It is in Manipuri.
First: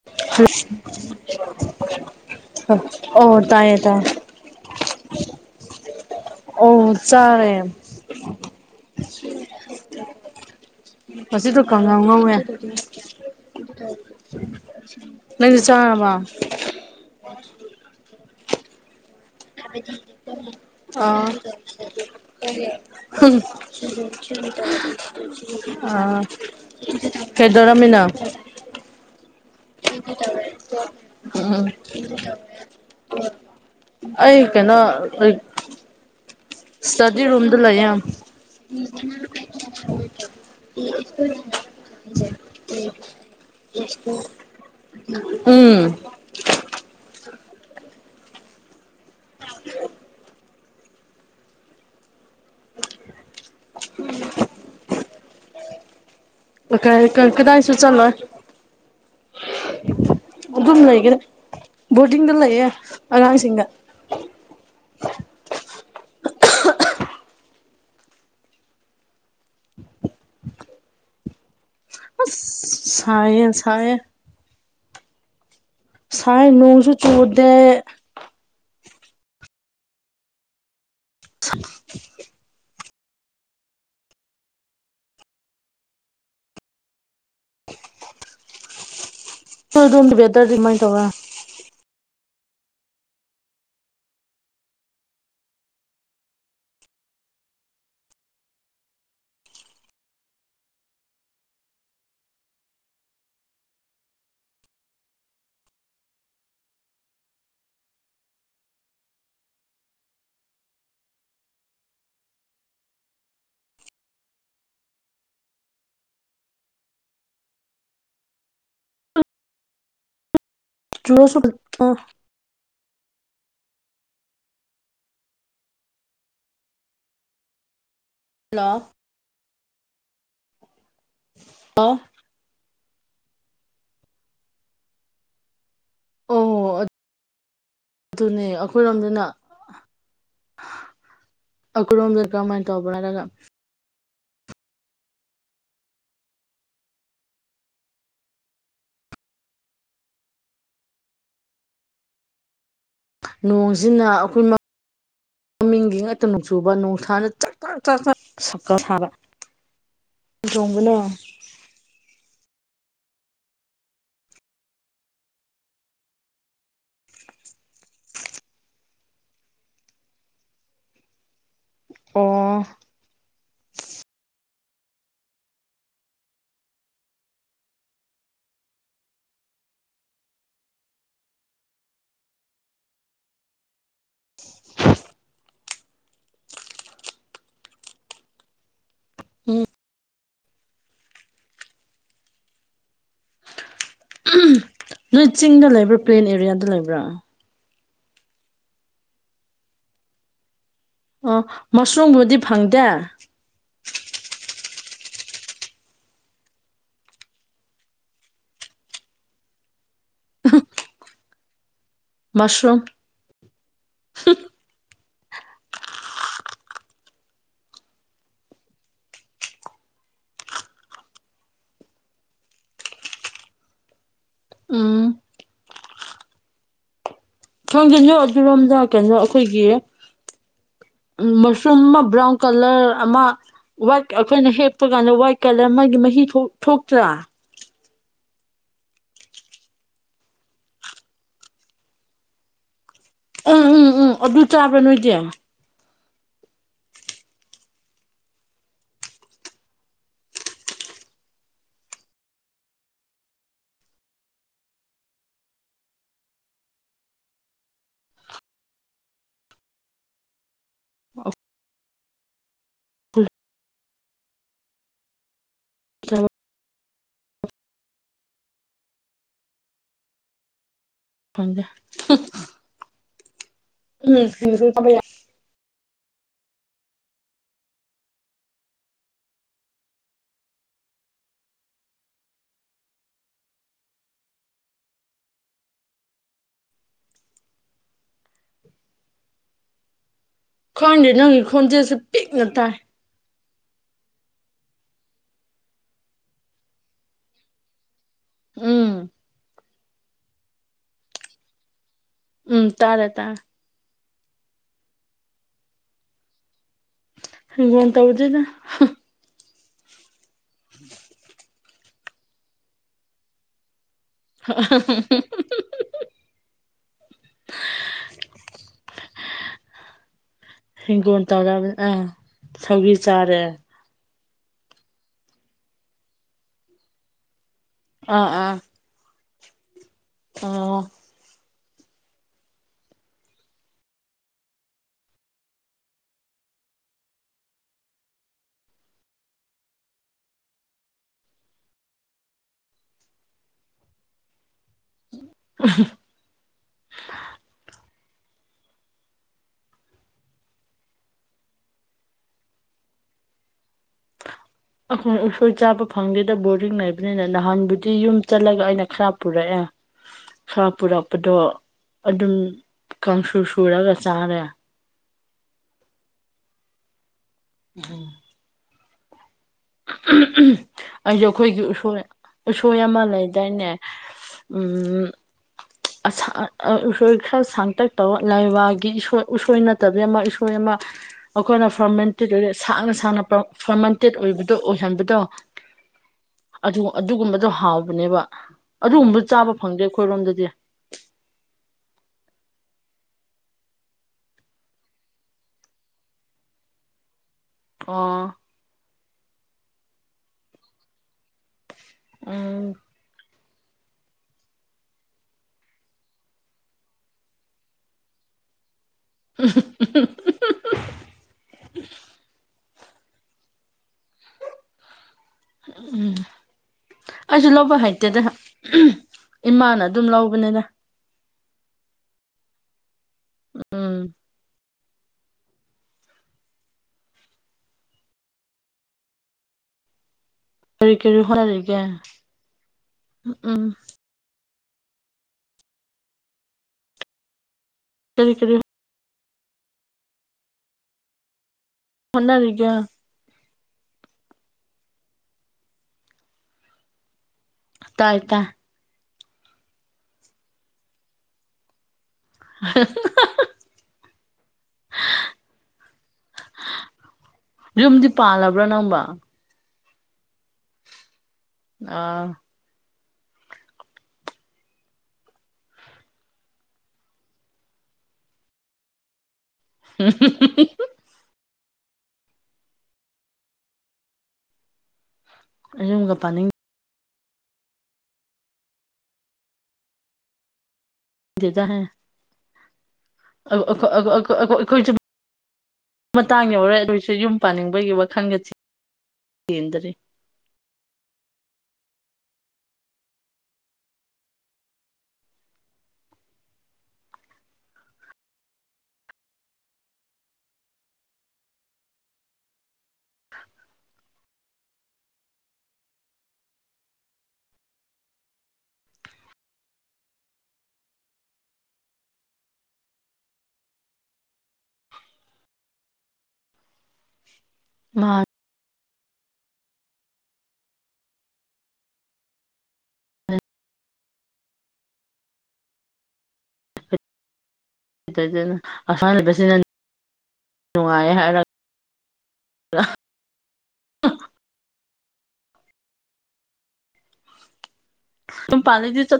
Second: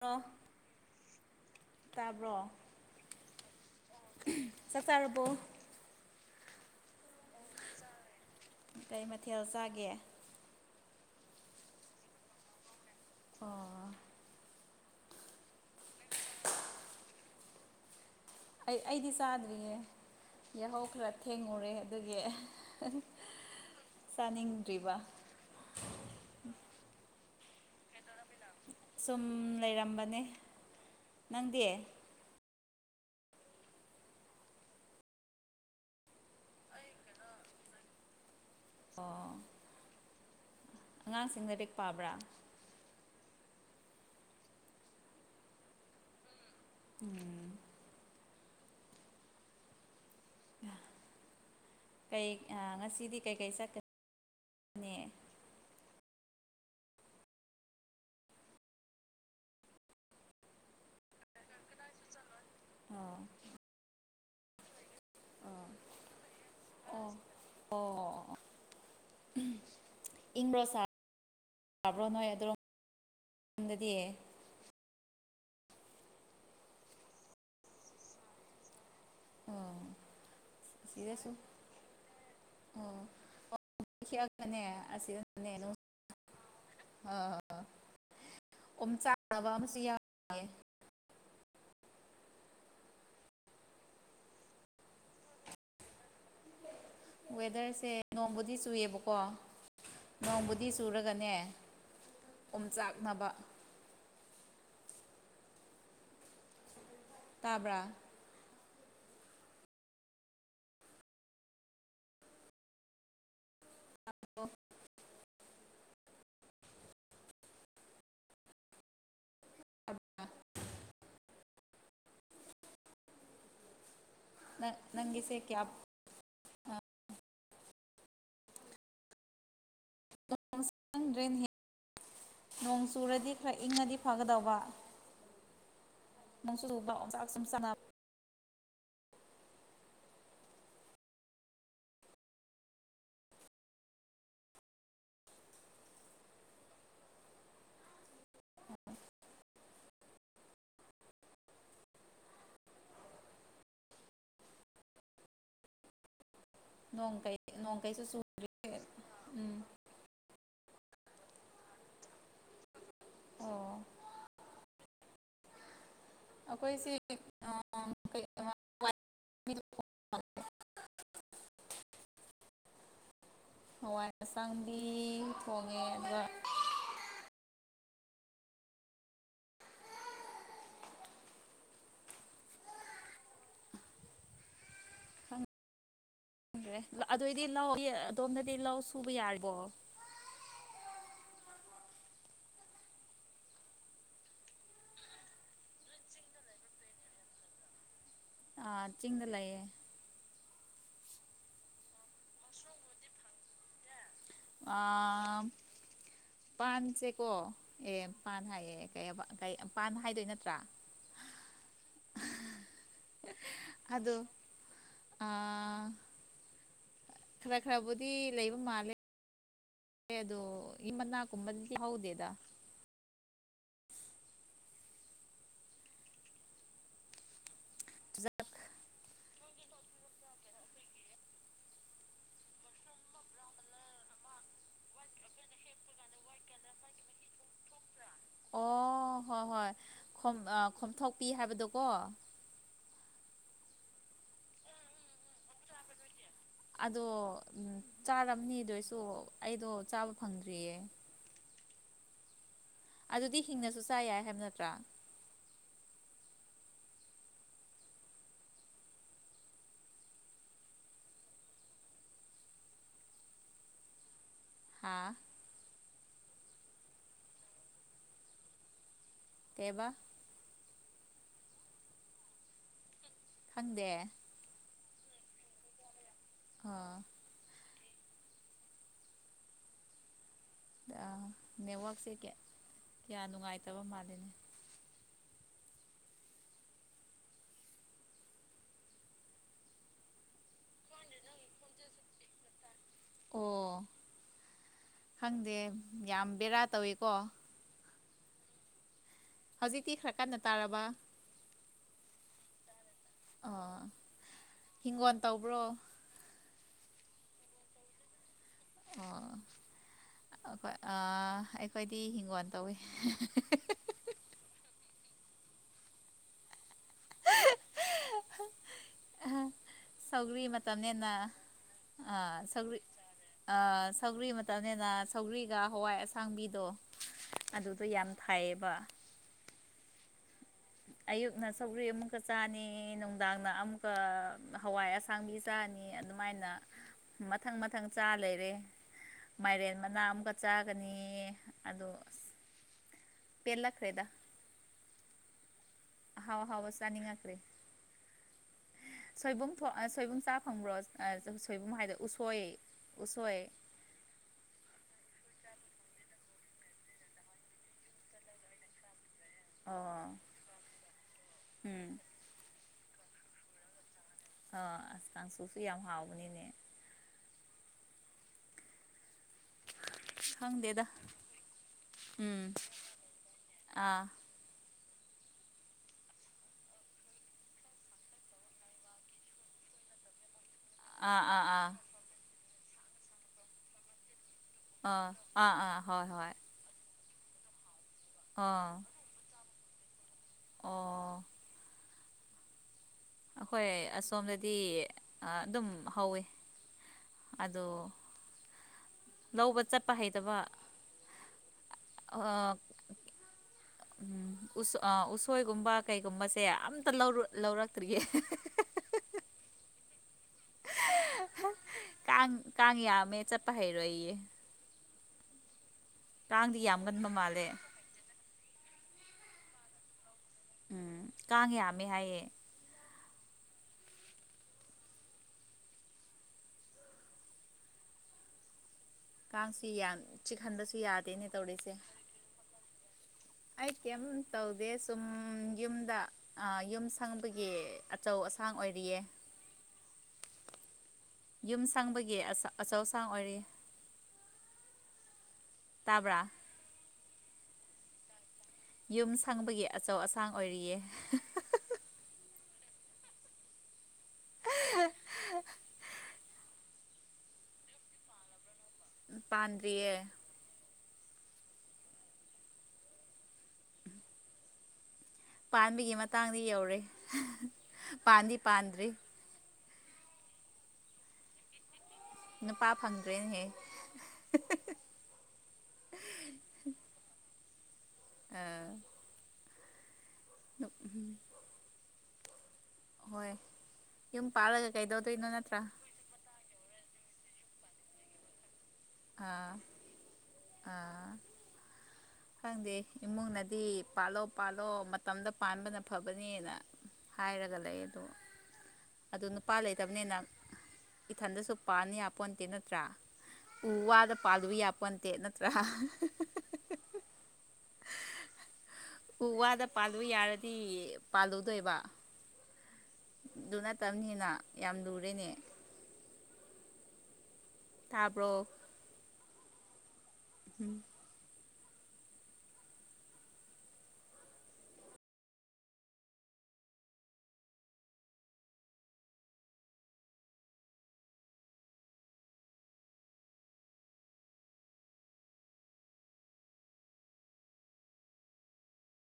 ꯍꯜꯂꯣ ꯇꯥꯕ꯭ꯔꯣ ꯑꯣ ꯇꯥꯏꯌꯦ ꯇꯥꯏꯌꯦ ꯆꯥꯛ ꯆꯥꯔꯔꯕꯣ ꯑꯣ ꯆꯔꯦ ꯀꯩ ꯃꯊꯦꯜ ꯆꯥꯒꯦ ꯑꯁꯤꯗ ꯈꯪꯉꯥꯎ ꯉꯧꯋꯦ ꯑꯣ ꯅꯗꯤ ꯆꯃ ꯑꯩꯗꯤ ꯆꯥꯗ꯭ꯔꯤꯌꯦ ꯌꯥꯍꯧ ꯈꯔ ꯊꯦꯡꯉꯨꯔꯦ ꯑꯗꯨꯒꯤ ꯑꯥ ꯆꯥꯅꯤꯡꯗ꯭ꯔꯤꯕ ꯑ ꯀꯦꯗꯔꯃꯤꯅꯥ ꯁꯣꯝ ꯎꯝ ꯑꯩ ꯀꯅꯥ ꯑꯩ ꯁꯇꯗꯤ ꯔꯣꯝꯗ ꯂꯩ ꯌꯥꯝ ꯑꯣ ꯑꯉꯥꯡꯁꯤꯡ ꯂꯥꯏꯔꯤꯛ ꯄꯥꯕ꯭ꯔꯥ [unintelligible] ꯎꯝ ꯎꯝ ꯍ ꯩ ꯉꯁꯤꯗꯤ ꯀꯩꯀꯩ ꯆꯠꯀ ꯀ ꯀ ꯀꯗꯥ ꯍꯥꯏꯁꯨ ꯆꯜꯂ ꯑꯗꯨꯝ ꯂꯩꯒꯔꯦ ꯕꯣꯔꯗꯤꯡꯗ ꯂꯩꯌꯦꯦ ꯑꯣ ꯑꯉꯥꯡꯁꯤꯡꯗ ꯑ ꯑꯣ ꯑꯣ ꯏꯗ꯭ꯔꯁꯥ ꯑꯁ ꯁꯥꯏꯌꯦꯦ ꯑꯗꯨꯔꯣꯝꯗꯗꯤ ꯁꯥꯏꯌꯦꯦ ꯁꯥꯏ ꯅꯣꯡꯁꯨ ꯆꯨꯔꯨꯔꯗ ꯑꯣ [unintelligible] ꯑꯣꯅꯦ ꯑꯁꯤꯗꯅꯦ ꯑ ꯎ ꯆꯗꯨ ꯎꯕꯗꯔꯗꯤꯃꯥꯏꯅ ꯇꯧꯔ ꯋꯦꯗꯔꯁꯦ ꯅꯣꯡꯃꯗꯤ ꯆꯨꯏꯌꯦꯕꯀꯣ ꯅꯣꯡꯕꯨꯗꯤ ꯆꯨꯔꯒꯅꯦ ꯑꯣꯝꯆꯥꯛꯅꯕ ꯇꯥꯕ꯭ꯔꯥ ꯑꯗꯣ ꯇꯥꯕ꯭ꯔꯥ ꯔꯣꯁꯨ ꯑ ꯅ ꯅꯪꯤꯁꯦ ꯀꯌꯥ ꯍꯜꯂꯣ ꯍ ꯅꯣꯡ ꯆꯨꯔꯗꯤ ꯈꯔ ꯏꯪꯉꯗꯤ ꯐꯒꯗꯧꯕ ꯑꯣ ꯅꯣꯡꯁꯨ ꯆꯨꯕ ꯑꯣꯝꯆꯥꯛ ꯁꯨꯝ ꯆꯥꯛꯅ ꯑꯗꯨꯅꯦ ꯑꯩꯈꯣꯏꯔꯣꯝꯗꯅ ꯑꯈꯝꯗꯔ ꯀꯃꯥꯏ ꯇꯕꯔꯒ ꯅꯣꯡꯁꯤꯅ ꯑꯩꯈꯣꯏ ꯃꯃꯤꯡꯒꯤ ꯉꯇ ꯆꯨꯕ ꯅꯣꯡ ꯅꯨꯡꯁꯥꯅ ꯀꯩ ꯆꯥꯛ ꯆꯥꯛ ꯅꯣꯡ ꯆꯥꯛ ꯀꯩꯁꯨ ꯆꯨꯗ꯭ꯔꯦ ꯁꯛꯀ ꯁꯥꯕ ꯎꯝ ꯆꯣꯡꯕꯅꯣ ꯑꯣ ꯑꯩꯈꯣꯏꯁꯤ ꯑꯣ ꯍꯋꯥꯏ ꯍꯛꯆꯥꯡꯗꯤ ꯊꯣꯡꯉꯦ ꯑꯗꯨꯒ ꯎꯦ ꯑꯗꯨꯑꯣꯏꯗꯤ ꯂꯧ ꯑꯗꯣꯝꯗꯗꯤ ꯂꯧ ꯁꯨꯕ ꯌꯥꯔꯤꯕꯣ ꯎꯝ ꯅꯣꯏ ꯆꯤꯡꯗ ꯂꯩꯕ꯭ꯔꯥ ꯄ꯭ꯂꯦꯟ ꯑꯦꯔꯤꯌꯥꯗ ꯂꯩꯕ꯭ꯔꯥ ꯑ ꯆꯤꯡꯗ ꯂꯩꯑꯦ ꯑꯣ ꯃꯁꯔꯨꯝꯕꯨꯗꯤ ꯐꯪꯗꯦ ꯑ ꯄꯥꯟꯁꯦꯀꯣ ꯑꯦ ꯄꯥꯟ ꯍꯥꯏꯌꯦ ꯀꯩꯑꯕ ꯄꯥꯟ ꯍꯥꯏꯗꯣꯏ ꯅꯠꯇ꯭ꯔꯥ [inaudible] ꯃꯁꯔꯨꯝ ꯑꯗꯣ ꯈꯔ ꯈꯔꯕꯨꯗꯤ ꯂꯩꯕ ꯃꯥꯜꯂꯦ ꯋꯦ ꯑꯗꯣ ꯏꯃꯅꯥꯀꯨꯕꯗꯨꯗꯤ ꯍꯧꯗꯦꯗ ꯎꯝ ꯈꯪꯗꯦ ꯅꯣꯢ ꯑꯗꯨꯔꯣꯝꯗ ꯀꯩꯅꯣ ꯑꯩꯈꯣꯏꯒꯤ ꯎꯝ ꯃꯁꯔꯨꯝ ꯃꯥ ꯕ꯭ꯔꯥꯎꯟ ꯀꯂꯔ ꯑꯃ ꯋꯥꯏꯠ ꯑꯩꯈꯣꯏꯅ ꯍꯦꯛꯞꯄ ꯀꯥꯟꯗ ꯋꯥꯏꯠ ꯀꯂꯔ ꯑꯃꯒꯤ ꯃꯍꯤ ꯊꯣꯛꯇ꯭ꯔꯥ ꯑꯣ ꯍꯣꯏ ꯍꯣꯏ ꯈꯣꯝ ꯈꯣꯝꯊꯣꯛꯄꯤ ꯍꯥꯏꯕꯗꯣꯀꯣ ꯎꯝ ꯎꯝ ꯎꯝ ꯑꯗꯨ ꯆꯥꯕ꯭ꯔꯥ ꯅꯣꯏꯗꯤ ꯑꯗꯣ ꯆꯥꯝꯔꯝꯅꯤ ꯗꯨꯑꯣꯏꯁꯨ ꯑꯩꯗꯣ ꯆꯥꯕ ꯐꯪꯗ꯭ꯔꯤꯌꯦ ꯑꯗꯨꯗꯤ ꯍꯤꯡꯅꯁꯨ ꯆꯥ ꯌꯥꯏ ꯍꯥꯏꯕ ꯅꯠꯇ꯭ꯔꯥ ꯑ ꯍꯥ ꯆꯂꯣ ꯇꯦꯕꯥ ꯖ ꯎꯝ ꯈꯪꯗꯦ ꯐ ꯑ ꯅꯦꯠꯋꯛꯁꯦ ꯀꯌꯥ ꯅꯨꯡꯉꯥꯏꯇꯕ ꯃꯥꯜꯂꯤꯅꯦ ꯈ꯭ꯪꯗꯦ ꯅꯪꯒꯤ ꯈꯣꯟꯖꯦꯜꯁꯦ ꯄꯤꯛꯅ ꯇꯥꯏ ꯑꯣ ꯈꯪꯗꯦ ꯌꯥꯝ ꯕꯦꯔꯥ ꯇꯧꯋꯤꯀꯣ ꯎꯝ ꯍꯧꯖꯤꯛꯇꯤ ꯈꯔ ꯀꯟꯅ ꯇꯥꯔꯕ ꯎꯝ ꯇꯥꯔꯦ ꯇꯥꯔꯦ ꯍꯤꯡꯒꯣꯟ ꯇꯧꯕ꯭ꯔꯣ ꯍꯤꯡꯒꯣꯟ ꯇꯧꯗꯦꯗ ꯑꯣ ꯑꯩꯈꯣꯢ ꯑꯥ ꯑꯩꯈꯣꯏꯗꯤ ꯍꯤꯡꯒꯣꯟ ꯇꯧꯋꯦ [unintelligible] [unintelligible] ꯁꯧꯒꯔꯤ ꯃꯇꯝꯅꯤꯅꯦ ꯍꯤꯡꯒꯣꯜ ꯇꯧꯔꯕꯅꯤ ꯑꯥ ꯍ ꯁꯧ ꯁꯧꯒ꯭ꯔꯤ ꯆꯥꯔꯦ ꯑ ꯁꯧꯒꯔꯤ ꯃꯇꯝꯅꯤꯅ ꯁꯧꯒ꯭ꯔꯤꯒ ꯍꯋꯥꯏ ꯑꯁꯥꯡꯕꯤꯗꯣ ꯑꯗꯨꯗꯣ ꯌꯥꯝ ꯑꯥ ꯑꯥ ꯊꯥꯏꯌꯦꯕ ꯑꯣ ꯑꯌꯨꯛꯅ ꯁꯧꯒ꯭ꯔꯤ ꯑꯃꯨꯛꯀ ꯆꯥꯅꯤ ꯅꯨꯡꯗꯥꯡꯗ ꯑꯃꯨꯛꯀ ꯍꯋꯥꯏ ꯑꯁꯥꯡꯕꯤ ꯆꯥꯅꯤ ꯑꯗꯨꯃꯥꯏꯅ ꯃꯊꯪ ꯃꯊꯪ ꯆꯥ ꯂꯩꯔꯦ ꯃꯥꯏꯔꯦꯟ ꯃꯅꯥ ꯑꯃꯀ ꯆꯥꯒꯅꯤ ꯑꯗꯣ ꯑꯁ ꯄꯦꯂꯥꯛꯇꯦꯗ ꯎ [inaudible] ꯑꯍꯥꯎ ꯑꯍꯥꯎꯕ ꯆꯥꯅꯤꯡꯉꯥꯛꯇꯔꯦ ꯁꯣꯏꯕꯨꯝ ꯁꯣꯏꯕꯨꯝ ꯆꯥ ꯐꯪꯕ꯭ꯔꯣ ꯁꯣꯏꯕꯨꯝ ꯍꯥꯏꯗꯦ ꯎꯁꯣꯏ ꯎꯁꯣꯏ [unintelligible] ꯑꯩꯈꯣꯏ ꯎꯁꯣꯏ ꯆꯥꯕ ꯐꯪꯗꯦꯗ ꯕꯣꯔꯗꯤꯡ ꯂꯩꯕꯅꯤꯅ ꯅꯍꯥꯟꯕꯨꯗꯤ ꯌꯨꯝ ꯆꯠꯂꯒ ꯑꯩꯅ ꯈꯔ ꯄꯨꯔꯛꯑꯦ ꯑꯣ ꯁꯥ ꯄꯨꯔꯛꯄꯗꯣ ꯎꯝ ꯑꯗꯨꯝ ꯀꯥꯡꯁꯨ ꯁꯨꯔꯒ ꯆꯥꯔꯦ ꯑꯣ ꯑꯁ ꯀꯥꯡꯁꯨꯁꯨ ꯌꯥꯝ ꯍꯥꯎꯕꯅꯤꯅꯦ ꯎꯝ ꯑꯩꯁꯦ ꯈꯪꯗꯦꯗ ꯑꯩꯈꯣꯏꯒꯤ ꯎꯁꯣꯢ ꯎꯝ ꯎꯁꯣꯏ ꯑꯃ ꯂꯩꯗꯥꯏꯅꯦ ꯑꯥ ꯎꯝ ꯑꯁ ꯑ ꯑ ꯎꯁꯣꯏ ꯈꯔ ꯁꯥꯡꯇꯛ ꯇꯧꯕ ꯂꯥꯏꯋꯥꯏꯒꯤ ꯎꯁꯣꯏ ꯅꯠꯇꯕꯤ ꯑꯃ ꯎꯁꫭꯏ ꯑꯃ ꯑꯥ ꯑꯩꯈꯣꯏꯅ ꯑꯥ ꯐꯔꯃꯦꯟꯇꯦꯠ ꯁꯥꯡꯅ ꯁꯥꯡꯅ ꯐꯔꯃꯦꯟꯇꯦꯠ ꯑꯣꯏꯕꯗꯨ ꯑ ꯑꯥ ꯑꯥ ꯍꯣꯏ ꯍꯣꯏ ꯑꯗꯨ ꯑꯗꯨꯒꯨꯝꯕꯗꯣ ꯍꯥꯎꯕꯅꯦꯕ ꯑꯥ ꯑꯗꯨꯒꯨꯝꯕ ꯆꯥꯕ ꯐꯪꯗꯦ ꯑꯩꯈꯣꯏꯔꯣꯝꯗꯗꯤ ꯑꯣ ꯑꯩꯈꯣꯏ ꯑꯁꯣꯝꯗꯗꯤ ꯑꯗꯨꯝ ꯍꯧꯋꯤ ꯑꯗꫭ ꯑꯣ ꯂꯧꯕ ꯆꯠꯄ ꯍꯩꯇꯕ ꯑ ꯎꯝ ꯑꯝ ꯎꯁ ꯑ ꯎꯁꯣꯏꯒꯨꯝꯕ ꯀꯩꯒꯨꯝꯕꯁꯦ ꯑꯝꯇ ꯂꯧꯔꯛ ꯂꯧꯔꯛꯇ꯭ꯔꯤꯌꯦ [inaudible] ꯀꯥꯡ ꯀꯥꯡ ꯌꯥꯝꯃꯦ ꯆꯠꯄ ꯍꯩꯔꯣꯏꯌꯦ ꯎꯝ ꯀꯥꯡꯗꯤ ꯌꯥꯝ ꯀꯟꯕ ꯃꯥꯜꯂꯦ ꯑꯩꯁꯨ ꯂꯧꯕ ꯍꯩꯇꯦꯗ ꯏꯃꯥꯅ ꯑꯗꯨꯝ ꯂꯧ ꯎꯝ ꯀꯥꯡ ꯌꯥꯝꯃꯦ ꯍꯥꯏꯌꯦ ꯎꯝ ꯀꯥꯡꯁꯨ ꯌꯥꯝ ꯆꯤꯛꯍꯟꯕꯁꯨ ꯀꯔꯤ ꯀꯔꯤ ꯌꯥꯗꯦꯅꯦ ꯇꯧꯔꯤꯁꯦ ꯍꯣꯠꯅꯔꯤꯒꯦ ꯎꯝ ꯑꯩ ꯀꯩꯝ ꯇꯧꯗꯦ ꯁꯨꯝ ꯌꯨꯝꯗ ꯑ ꯌꯨꯝ ꯁꯪꯕꯒꯤ ꯑꯆꯧ ꯀꯔꯤ ꯑꯁꯥꯡ ꯀꯔꯤ ꯑꯣꯏꯔꯤꯌꯦ ꯌꯨꯝ ꯁꯪꯕꯒꯤ ꯍꯣꯠꯅꯔꯤꯒꯦ ꯑꯆꯧ ꯑꯁꯥꯡ ꯑꯣꯏꯔꯤꯌ‌ꯦ ꯇꯥꯕ꯭ꯔ ꯇꯥꯏ ꯇꯥꯏ ꯌꯨꯝ ꯁꯪꯕꯒꯤ ꯑꯆꯧ ꯑꯁꯥꯡ ꯑꯣꯏꯔꯤꯌꯦ [inaudible] ꯌꯨꯝꯗꯤ ꯄꯥꯜꯂꯕ꯭ꯔꯥ ꯅꯪꯕꫭ ꯗꫪꯤꯌ‌ꯦ [inaudible] ꯑꯥ ꯄꯥꯟꯕꯒꯤ ꯃꯇꯥꯡꯗꯤ ꯌꯧꯔꯦ ꯄꯥꯟꯗꯤ ꯄꯥꯟꯗ꯭ꯔꯤ [inaudible] ꯅꯨꯄꯥ ꯐꯪꯗ꯭ꯔꯦꯅꯦꯍꯦ ꯌꯨꯝꯒ ꯄꯥꯅꯤꯡ ꯑꯥ ꯈꯪꯗꯦꯗ ꯍꯣꯏ ꯌꯨꯝ ꯄꯥꯜꯂꯒ ꯑꯩꯈꯣꯏꯁꯨ ꯀꯩꯗꯧꯗꯣꯏꯅꯣ ꯅꯠꯇ꯭ꯔꯥ ꯃꯇꯥꯡ ꯌꯥꯎꯔꯦ ꯑꯩꯈꯣꯏꯁꯨ ꯌꯨꯝ ꯄꯥꯅꯤꯡꯕꯒꯤ ꯋꯥꯈꯟꯒ ꯑꯥ ꯆ‌ꯦꯟꯗ꯭ꯔꯤ ꯑꯥ [unintelligible] ꯈꯪꯗꯦ ꯏꯃꯨꯡꯅꯗꯤ ꯄꯥꯜꯂꯣ ꯄꯥꯜꯂꯣ ꯃꯇꯝꯗ ꯄꯥꯟꯕꯅ ꯐꯕꯅꯦꯅ ꯍꯥꯏꯔꯒ ꯂꯩ ꯑꯗꯣ ꯑꯗꫭ ꯅꯨꯄꯥ ꯂꯩꯇꯕꯅꯤꯅ ꯏꯊꯟꯗꯁꯨ ꯄꯟꯌꯥꯄꫭ ꯅꯠꯇ‌ꯦ ꯅꯠꯇ꯭ꯔꯥ ꯎꯨ ꯋꯥꯗ ꯄꯥꯜꯂꯨꯕ ꯌꯥꯄꫭꯅꯠꯇ‌ꯦ ꯅꯠꯇ꯭ꯔꯥ ꯎ ꯋꯥꯗ ꯄꯥꯜꯂꯨ ꯌꯥꯔꯗꯤ ꯄꯥꯜꯂꯨꯗꯣꯏꯕ ꯑꯗꯨ ꯅꯠꯇꯕꯅꯤꯅ ꯌꯥꯝ ꯂꯨꯨꯔꯦꯅꯦ ꯃꯥ ꯇꯥꯕ꯭ꯔꯣ ꯎꯝ ꯀꯩꯇꯧꯗꫭꯏꯅꫭ ꯑꯁꯥꯝꯂꯩ ꯕꯁꯤꯅ ꯅꯨꯡꯉꯥꯏꯌ‌ꯦ ꯍꯥꯏꯔ [unintelligible] ꯌꯨꯝ ꯄꯜꯂꯗꯤ ꯆꯠ